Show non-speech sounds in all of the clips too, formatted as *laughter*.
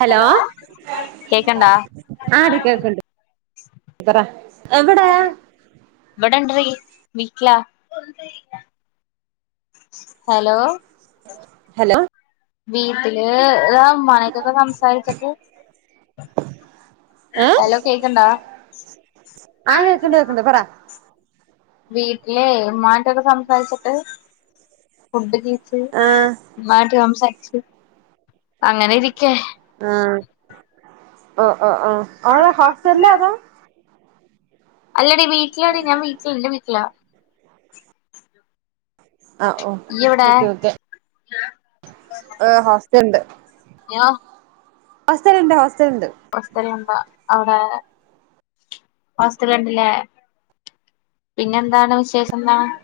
Hello കേക്കണ്ടാ എവടെ ഇവിടെണ്ടടി വീട്ടിലാ ഹലോ ഹലോ വീട്ട്ല് മ്മാന്റെട്തൊക്കെ സംസാരിച്ചിട്ട് ഏ ഹലോ കേക്ക്ണ്ടോ ആ കേക്കണ്ട് കേക്കണ്ട് പറ വീട്ട്ല് ഇമ്മാന്റെട്തൊക്കെ സംസാരിച്ചിട്ട് ഫുഡ്‌ ചീ ആ ഇമ്മാന്റെറ്റൊക്കെ സംസാരിച്ചിട്ട് അങ്ങനെ ഇരിക്കാണ് ഓ ഓ ഹോസ്റ്റലിലാ അതോ അല്ലടി വീട്ട്ലാടി ഞാൻവീട്ടിൽ ഇന്റെ വീട്ടിലാ ആ ഓ ഇയ്യ് ഓക്കേ എവിടെ ഓക്കേ ഹ് ഹോസ് ട്ട്‌ണ്ട് ഞാ ഹോസ്റ്റല്ണ്ട് ഹോ ഹോസ്റ്റലിൽ ഇണ്ടോ അയുടെ ഹോസ്റ്റല്ണ്ട്ലെ പിന്നെന്താണ് വിശേഷന്താണ്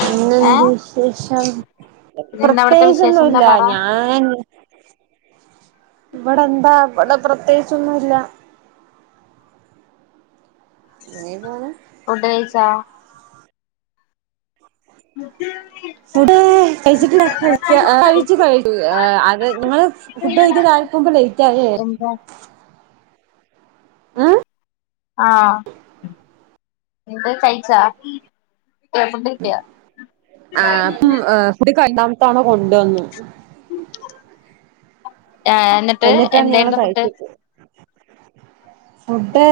പിന്നെന്ത് ഏഹ് വിശേഷം പിന്നെന്താ അവിടത്തെ പ്രത്യേകിച്ച് വിശേഷം എന്താ ഒന്നുയില്ല പറ ഞാന് വടെന്താ വടെ പ്രത്യേകിച്ച് ഒന്നുയില്ല അങ്ങനെ പോൺ ഫുഡ് കഴിച്ചോ? മ് ഫുഡെ കഴിച്ചിട്ടില്ല കഴിക്കാൻ കഴിച്ച് കഴിഞ്ഞു ഏ അത് ഞങ്ങൾ ഫുഡ് കഴിക്കാൻ *unintelligible* ലെയ്റ്റായേ എന്താ ഉം ആ ന്ന്ട്ട് കയിച്ചോ ആ ഇപ്പം *unintelligible* തവണ കൊണ്ട് വന്നു ഏ എന്നിട്ട് എന്തായിരുന്നു ഫുഡ് മുട്ടെ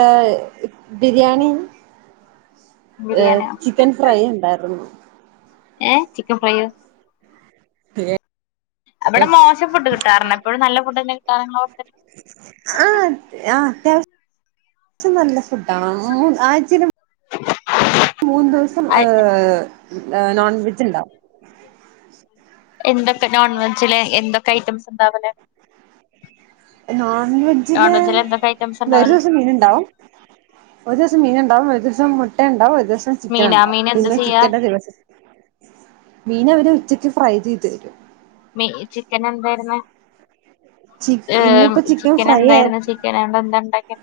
ഏ ബിരിയാണിം ബിരിയാണിയാ ചിക്കൻ ഫ്രൈയും ഇണ്ടായിരുന്നു എ ചിക്കൻ ഫ്രൈയോ അവിടെ മോശം ഫുഡ് കിട്ടാറുണ്ട് എപ്പളും നല്ല ഫുഡെന്നെ കിട്ടാർ നിങ്ങളെ ഹോസ്റ്റലിൽ സെം നല്ല ഫുഡാണ് ഉം ആഴ്ചയിൽ *inaudible* മൂന്നു ദിവസം ഏ നോൺ വെജ് ഇണ്ടാവും ന്തൊക്കെ നോൺ വെജിലെ എന്തൊക്കെ ഐറ്റംസ് ഇണ്ടാവുന്നെ നോൺ വെജിൽ എന്തൊക്കെ ഐറ്റംസ് ഒരു ഉണ്ടാവല് ദിവസം മീൻ ഇണ്ടാവും ഒരു ദിവസം മീൻ ണ്ടാവും ഒരു ദിവസം മുട്ട ഇണ്ടാവും ഒരു ദിവസം ചിക്കൻ മീനാ ഇണ്ടാവും. മീൻ എന്താ ഇന്ന് ചെയ്യാ ചിക്കന്റെ ദിവസാ മീൻ അവര് ഉച്ച ക്കെ ഫ്രൈ ചെയ്തെരും മീ ചിക്കൻ എന്തെയ്ര്ന്ന് ചിക്ക ഏ ഇന്നിപ്പോ ചിക്കൻ ഫ്രൈ ആയി എന്തെയ്ര്ന്ന് ചിക്കനോണ്ട് എന്താ ഇണ്ടാക്കിയെ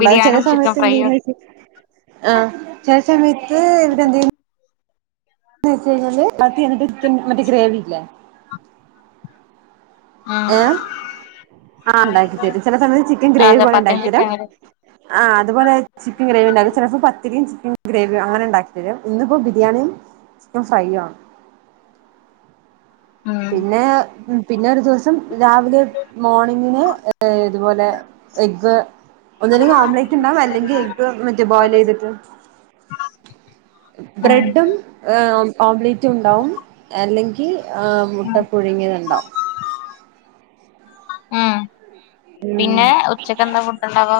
ബിരിയാണിയും ചിക്കൻ ഫ്രൈയും ന്ന് ചോയിച്ച് കഴിഞ്ഞാൽ *unintelligible* മറ്റെ ഗ്രേവിയില്ലെ ഉം ഏ ആ ഇണ്ടാക്കി തരും ചെല സമയത്ത് ചിക്കൻ ആഹ് ഗ്രേവി പോലെ ചപ്പാത്തിയും ഇണ്ടാക്കി തരും ചിക്കൻ കറിയും ആ അത് പോലെ ചിക്കൻ ഗ്രേവി ചെലപ്പം പത്തിരി മീൻസ് ഗ്രേവിയോ അങ്ങനെ ഇണ്ടാക്കി തരും ഇന്ന് ഇപ്പം ബിരിയാണി യും ചിക്കൻ ഫ്രൈയും ആണ് ഉം പിന്നെ പിന്നെ ഒരു ദിവസം രാവിലെ മോണിംഗ് ന് ഇതുപോലെ സെയ്ക് ഒന്നല്ലെങ്കി ഒംബ്ലൈറ്റ് ണ്ടാവും. അല്ലെങ്കി എഗ്ഗ് വ മറ്റ് ബോയിലെയ്തിട്ട് ബ്രെഡും ഉം ഏ ഉം ഒംബ്ലൈറ്റ് ഉണ്ടാവും അല്ലെങ്കി ആ മുട്ട പുഴുങ്ങിയത് ണ്ടാവു ആ പിന്നെ ഉച്ചക്ക് എന്താ ഫുഡ് ഉണ്ടാവ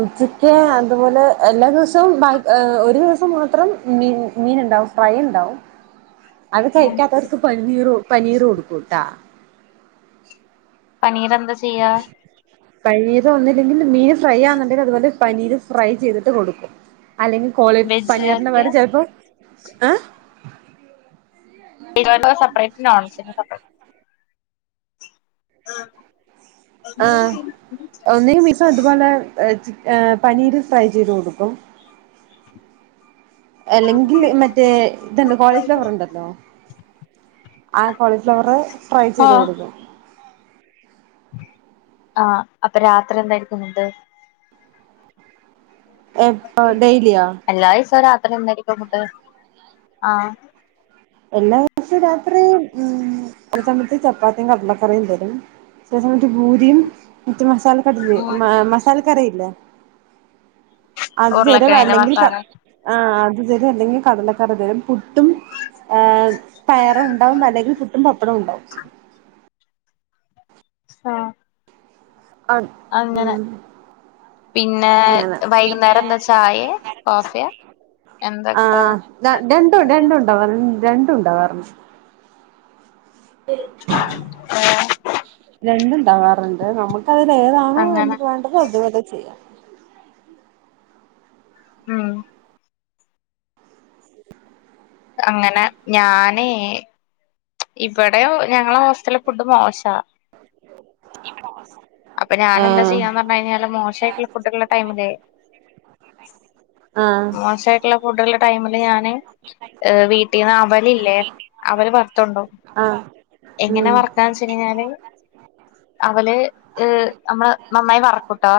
ഉച്ചക്ക് അതുപോലെ എല്ലാ ദിവസവും ബാക് ഏ ഒരു ഫ് മാത്രം മീന് മീൻ ഉണ്ടാവും ഫ്രൈ ഉണ്ടാവും അത് കഴിക്കാത്തവർക്ക് പനനീറു പനീറ് കൊടുക്കുട്ടാ *unintelligible* ന്ത ചെയ്യ കയ്തേ ഒന്നൂല്ലെങ്കില് മിയെസ് ഫ്രയ്യാന്ന്ണ്ടെല് അത് പോലെ പനീര് ഫ്രൈ ചെയ്ത്ട്ട് കോഡ്ക്കും അല്ലെങ്കി കോള് പനീറിന്റെ പകരം വെജുകാർക്ക് ചെൽപ്പോ എ ഹ് *unintelligible* ആ *unintelligible* *unintelligible* എല്ലങ്കി മറ്റേ ഇത്ണ്ട് കോളിഫ്ലവർ ഉണ്ടല്ലോ ആ കോളിഫ്ലവർ ഫ്രൈ ചെയ്ത് കൊടുക്കും ആ അപ്പൊ രാത്രി എന്താ യിരിക്കും ഫുഡ് എപ്പോ ഡെയിലിയോ എല്ലാ *unintelligible* ഫുഡ് ആഹ് എല്ലാസം രാത്രി ചെലസമയത് ചപ്പാത്തിയും കടലക്കറിയും വരും ചെലസമയത് പൂരിയും മസാല കടലി ഉം മ മസാല കറിയില്ലേ *unintelligible* ഉരുളക്കിഴങ്ങിന്റെ വല്ലങ്കിൽ പ മസാല ആ ഇതിലി അല്ലങ്കി കടല കറി തിലും പു ട്ടും ആ പയർണ്ടാഉം അല്ലങ്കി പുട്ടും പപ്പടം ഉണ്ടാകും ആ ആ ഉം പിന്നെ അങ്ങനെ പിന്നെ വൈകുന്നേരം എന്താ ചായേ കോഫിയാ എന്താ *inaudible* ആ കിട്ടാ രണ്ടുഒണ്ട് രണ്ടുഒണ്ടാകും അതിന്റെ തുണ്ടാവാറുണ്ട് രണ്ടും ഉണ്ടാവറുണ്ട് നമ്മക്കതിലേതാണോ വേണ്ട അങ്ങനെ വേണ്ടത് അത്പോലെ ചെയ്യാം ഉം അങ്ങനെ ഞാനെ ഇവടെയൊ ഞങ്ങളെ ഹോസ്റ്റലിലെ ഫുഡ് മോശ അപ്പോ ഞാനെന്താ ഏഹ് ചെയ്യാന്ന് പറഞ്ഞു കഴിഞ്ഞാല് മോശായി ഫുഡുള്ള ടൈമിലെ ആഹ് മോശായിട്ടുള്ള ഫുഡുള്ള ടൈമി ല് ഞാന് എ് വീട്ടീന്നവലില്ലേ അവല് വ ഓ ആഹ് എങ്ങനാ ഉം വറക്കാന്ന് വെച്ചുകഴിഞ്ഞ് കഴിഞ്ഞാല് അവല് എ് നമ്മള് നന്നായി വറ ക്കുട്ടോ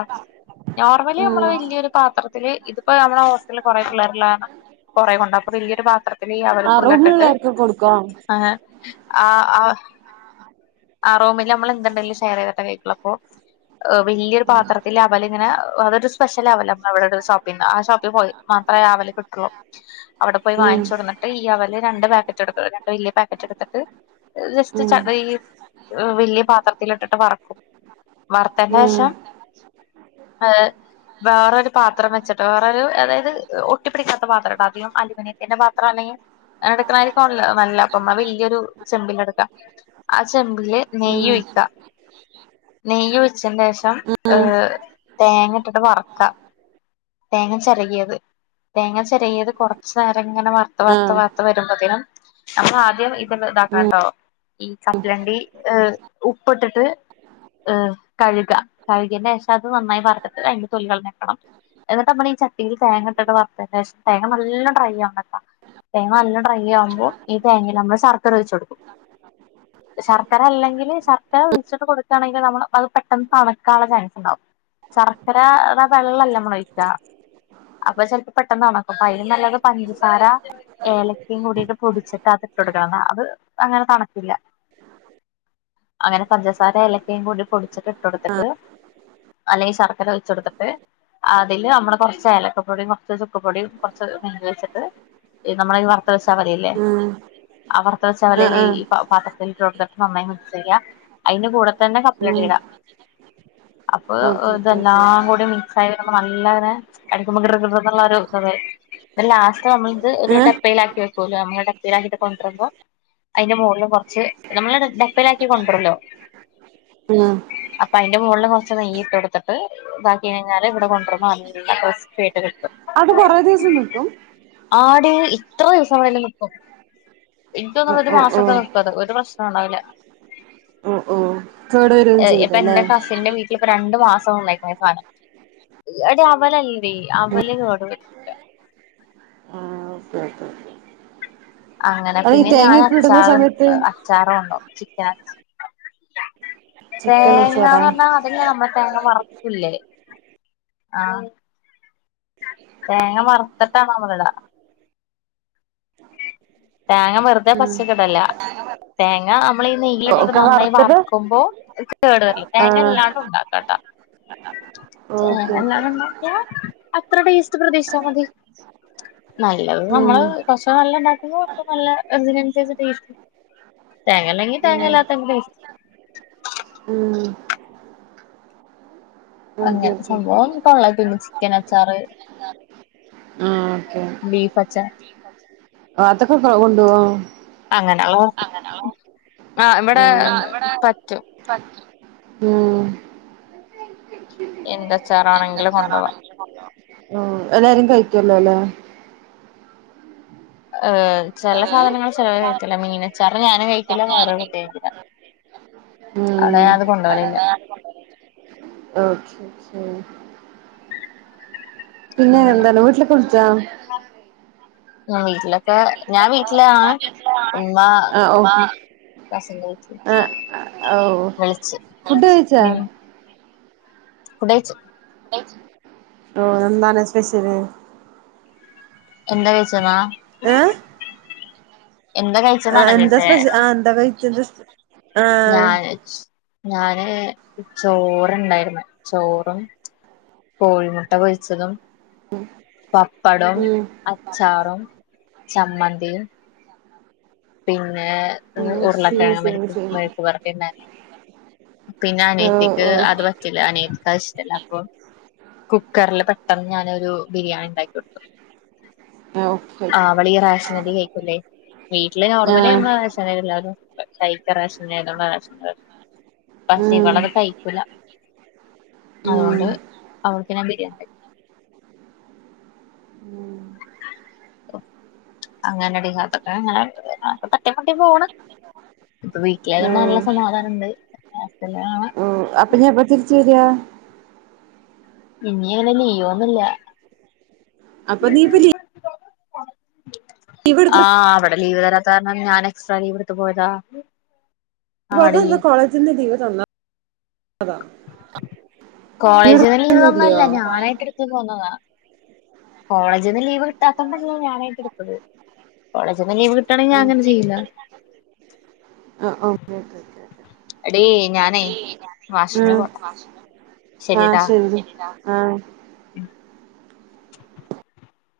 നോർമലി നമ്മള് ഉം വല്യൊരു പത്ര പ്പഴ് ഇതിപ്പോ നമ്മുടെ ഹോസ്റ്റലില് കുറെ പിള്ളേരൊള്ള കാരണം കൊറെ കൊണ്ടൊകും അപ്പോ വലിയ ഒരു പാത്ര ആ റൂമുള്ളോർക്കൊക്കെ കൊട്ക്കോ ഏ ആ ആ ആ റൂമില് നമ്മളെന്ത്‌ണ്ടെങ്കിലും ഷെയറൈതി ട്ടെ കഴിക്കൊള്ളൂ അപ്പോ ഏ വെല്ല്യൊരു പാത്രത്തില് അവലിങ്ങനെ അതൊരു സ്പേഷ്യല വലാ *unintelligible* അവടെതൊരു ഷോപ്പിന്ന് ആ ഷോപ്പി പോയി മാത്രേ അവില് കിട്ടൊള്ളൂ അവടെ പോയി ഉം വാങ്ങിച്ച് കൊട്ന്ന്ട്ട് ഈ അവല് രണ്ട് പക്കറ്റെട്ത്ത് രണ്ട് വെല്ല്യ പാക്കറ്റെടുത്തിട്ട് ജെസ്റ്റ് ഉം ചാ വെ അ് വെല്ല്യ പാത്രത്തിലിട്ട് ട്ട് വറക്കും ഉം വറത്തേൻ്റെഷം ഏ വേറൊരു പാത്രം വെച്ച്ട്ട് വേറൊരു അതായത് ഒട്ടിപിടിക്കാത്ത പാത്രട്ടാദ്യം അലൂമിനിയത്തിൻ്റെ പാത്രം അല്ലെങ്കി *unintelligible* വള്ള നമ്മെ വെല്ല്യൊരു ചെമ്പിലാട്ക്കാ അ ചെമ്പ്‌ല് ഉം നെയ്യൊഴിക്ക നെയ്യൊഴിച്ചേൻ്റെ ഷം അ് ഉം തേങ്ങട്ടിട്ട് വറക്കാ തേങ്ങ ചരകിയത്. തേങ്ങ ച രകിയത് കൊറച്ച എങ്ങനെ വർത്ത് വർത്ത് ആഹ് വർത്ത് വരുമ്പോതിനും നമ്മൾ ആദ്യം ഇതൊന്ന് താക്കണ ഉം ട്ടോ ഈ ച അ് ഉ പ്പ്ട്ട്ട്ട് അ് കഴുക കഴുകിയന്റെ ശേഷം അത് നന്നായി പറഞ്ഞിട്ട് അതിന്റെ തൊലി കളഞ്ഞ് വെക്കണം എന്നിട്ട് നമ്മൾ ഈ ച- തിൽ തേങ്ങട്ടിട്ട് വർത്തേൻ്റെ ഷം തേങ്ങ നല്ല ഡ്രൈ ആവണ ട്ടോ. തേങ്ങ നല്ല ഡ്രൈ ആവുമ്പോ ഈ തേങ്ങിൽ നമ്മള് ശർക്കര ഒഴിച്ച് കൊടുക്കും. ശർക്കര അല്ലെങ്കിൽ ശർക്കര ഒഴിച്ചിട്ട് കൊടുക്കാണെങ്കിൽ നമ്മള് അത് പെട്ടെന്ന് തണുക്കാനുള്ള ചാൻസ് ഉണ്ടാവും ശർക്കര താ വെള്ളല്ല മ്മള് ഒഴിക്ക. അപ്പൊ ചിലപ്പ പെട്ടെന്ന് ണക്കും അപ്പ അയ്ലും നല്ലത് പഞ്ചസാര ഏലക്കയും കൂടിട്ട് പൊടിച്ചിട്ട് അത് ഇട്ട് കൊടുക്കണതാ അത് അങ്ങനെ തണക്കില്ല അങ്ങനെ പഞ്ചസാരെം ഏലക്കയും കൂടി പൊടിച്ചിട്ട് ഇട്ട് കൊടുത്തിട്ട് അല്ലെങ്കിൽ ശർ ക്കർ ഒഴിച്ചൊടുത്തിട്ട് അതില് നമ്മള് കുറച്ച് ഏലക്കപ്പൊടീം കുറച്ച് ചുക്ക് പൊടീം കുറച്ച് തീ വെച്ചിട്ട് നമ്മള് ഈ വർ ത്ത് വെച്ച വലയില്ലേ ഉം ആ വറത്ത ആഹ് വെച്ചാവലയില് ആഹ് ഈ പാത്ര *unintelligible* നന്നായി മിക്സ് ചെയ്യ. അയ്ൻ്റെ കൂടെ തന്നെ കപ്പലണ്ടി ഉം ഇടാ അപ്പൊ ഓക്കെ ഓക്കെ ഇതെല്ലാം ഓക്കെ കൂടി മിക്സ് ആയി വരുമ്പോ നല്ല ഒര് കാടിക്കുമ്പ കൃ കൃ എന്നുള്ളരു *unintelligible* ലാസ് റ്റ് നമ്മൾത് ഒരു ഏഹ് ഡപ്പയിലാക്കി വെ ക്കൂലോ നമ്മള് ഡപ്പയിലാക്കീട്ട് കൊണ്ടരുമ്പോ അയ്‌ന്റെ മോള്ല് കൊർച്ച് നമ്മള് ടപ്പേലാക്കി കൊണ്ടര്ല്ലോ ഉം അപ്പൊ അയ്‌ന്റെ മോള്ള് കൊർച്ച് നെയ്യ് ഇട്ട് കൊടുത്തിട്ട് ഇതാക്കി കഴിഞ്ഞാല് ഇവടെ കൊണ്ടരുമ്പോ നല്ല ക്രിസ്പ്പി ആയ്ട്ട് കിട്ടും അത് കുറേ ദിവസം നിക്കും? ആടീ ഇത്ര ദിവസം വേണേലും നിക്കും ഇൻക്ക് തോന്നുന്നത് ഓഹ് ഒരു ഓഹ് മാസൊക്കെ ഓഹ് നിക്കുഅത് ഒരു പ്രശ് *unintelligible* ഒണ്ടാവില ഓഹ് ഓഹ് കേട് വരും ഏ ചെയ്തല്ലേ ഇപ്പെന്റെ കസിന്റെ വീട്ടിലിപ്പ ര ണ്ട്‌ മാസം *unintelligible* എടി അവലല്ലേ അവല് കേട് വരൂല ആഹ് ഓക്കെ ഓക്കെ ആ അങ്ങനെ അത് ഈ പിന്നെ തേങ്ങയൊക്കെ ഇടുന്ന ഞാനച്ചാറ് സമയത്ത് അച്ചാറ് കൊണ്ടോവും *unintelligible* ചിക്കൻ കച്ചോടാ തേങ്ങാന്ന് പറഞ്ഞാ അതില് നമ്മ തേങ്ങ വർ കുല്ലേ ആ തേങ്ങ വറത്തിട്ടാണ് നമ്മളിടാ തേങ്ങ വെറുതെ ഉം പച്ചക്കിടല്ല തേങ്ങ നമ്മളീ നെയ് യ്യ്ല്ങ്ങട് ഒക്കെ നന്നായ് വറുത്തിട്ട് വർക്കുമ്പോ *unintelligible* കേടുവരില്ല ആഹ് തേങ്ങല്ലാണ്ടും ണ്ടാക്കാട്ടോ ഓക്കെ ഓക്കെ തേങ്ങല്ലാതെ ണ്ടാക്യാ അ ത്ര ടേസ്റ്റ് പ്രതീക്ഷിച്ചാ മതി നല്ലത് നമ്മള് ഉം കൊർച്ച് നല്ലണ്ടാ ക്ക് മ്പോ കൊർച്ച് നല്ല ഇതിനൻസരിച്ച് ടേസ്റ്റ് തേങ്ങല്ലെങ്കി തേങ്ങല്ലാത്ത നമ്മക്ക് *unintelligible* ഉം ഓക്കെ അങ്ങനെ സംഭവം ഓക്കെ കൊള്ളാം പിന്നെ ചിക്കൻ അച്ചാറ് ആ ഓക്കേ ബീഫ് അച്ചാർ പാത്തകക്കോക്കെ കൊണ്ടൊവോ ആ ഇവിടെ പറ്റും മ്മ് എന്താ ച്ചാറാണെങ്കില് കൊണ്ടോവാ ഓഹ് എല്ലാരും കഴിക്കല്ലോല്ലേ ഏഹ് ചെല സാധനങ്ങള് ചെലവര് കഴിക്കില്ല മീനച്ചാറ് ഞാനും കഴിക്കില്ല വേറൊരു കുട്ടീം കഴിക്കില്ല ഉം അവ്ടെ ഞാനത് കൊണ്ടോവലില്ല മ്മ് പിന്നെ ഉം എന്താണ് വീട്ടിലേക്ക് വിളിച്ചോ ആ വീട്ടില് ഉമ്മ ഹസ്ബൻഡിന്റെ വീട്ടില് വിളിച്ച് ഫുഡ്‌ കഴിച്ചാ ഉം ഫുഡ് കഴിച്ച് അവിടെന്താണ് സ്പെഷ്യല് എന്താ കഴിച്ചെന്നോ ആ എന്താ സ്‌പെഷൽ ആ എന്താ കഴിച്ചത് ആഹ് ഞാന് ഞാൻ ചോറുണ്ടായിരുന്ന് ചോറും കോഴിമുട്ട പൊരിച്ചതും പപ്പടവും ഉം അച്ചാറും ചമ്മന്തിയും പി പിന്നെ ഉം സെയിം ഉരുളക്കിഴങ്ങ് സെയിം വരട്ടി സെയിം മെഴുക് വരട്ടിണ്ടാക്കി പിന്നെ ഓ അനിയത്തിക്ക് അത് ഓ പറ്റില്ല അനിയത്തിക്ക് അത് ഇഷ്ട്ടല്ല അപ്പൊ കുക്കറിൽ പെട്ടന്ന് ഞാന് ബിരിയാണി ഉണ്ടാക്കി കൊടുത്തു ഓക്കെ അവൾ ഈ റേഷൻ അരി കഴിക്കുലെ ഈ നോർമലി ആഹ് നമ്മൾ കഴിച്ചനതന്നെ എല്ലാരും *unintelligible* റേഷനായതോണ്ട റേഷൻ *unintelligible* പക്ഷേ ഉം അവളത് കഴിക്കൂല ഉം അതോണ്ട് അവൾക്ക് ഞാൻ ബിരിയാണി ഉണ്ടാക്കി ഉം അങ്ങനെ ടീ അതൊക്കെ ങ്ങനെ തട്ടി മുട്ടി പോണ് ഇപ്പൊ ഓ വീട്ടിലായൊണ്ട് നല്ല സമാധാനം ഉണ്ട് ഓ അപ്പൊ ഞാൻ എപ്പ തിരിച്ച് വരിക *unintelligible* ഇഞ് അങ്ങനെ ലീവൊന്നുല്ല *unintelligible* അപ്പൊ നീ ഇപ്പ ലീവ് *unintelligible* ആ എടുത്തിട്ട് ലീവ് തരാത്ത കാരണം ഞാൻ എക്സ്ട്രാ ലീവ് എടുത്ത് പോയതാ ആടി *unintelligible* *unintelligible* കോളേജ് ലീവ് ഒന്നുല്ല തന്നില്ലയോ ഞാൻ ആയിട്ട് ലീവ് എടുത്തതാ കോളേജ് ന്ന്‌ ലീവ് കിട്ടാത്തോണ്ടാ ഞാൻ ആയിട്ട് എടുത്തത് കോളേജ് ന്ന്‌ ലീവ് കിട്ടാണെങ്കിൽ ഓ ഞാൻഅങ്ങനെ ചെയ്യൂല ഓ ഓക്കെ ഓക്കെ ഓക്കെ എടി ഞാൻ വാഷ് നു ആഹ് പോകട്ടെ ശരി ട്ടോ ആഹ് *unintelligible*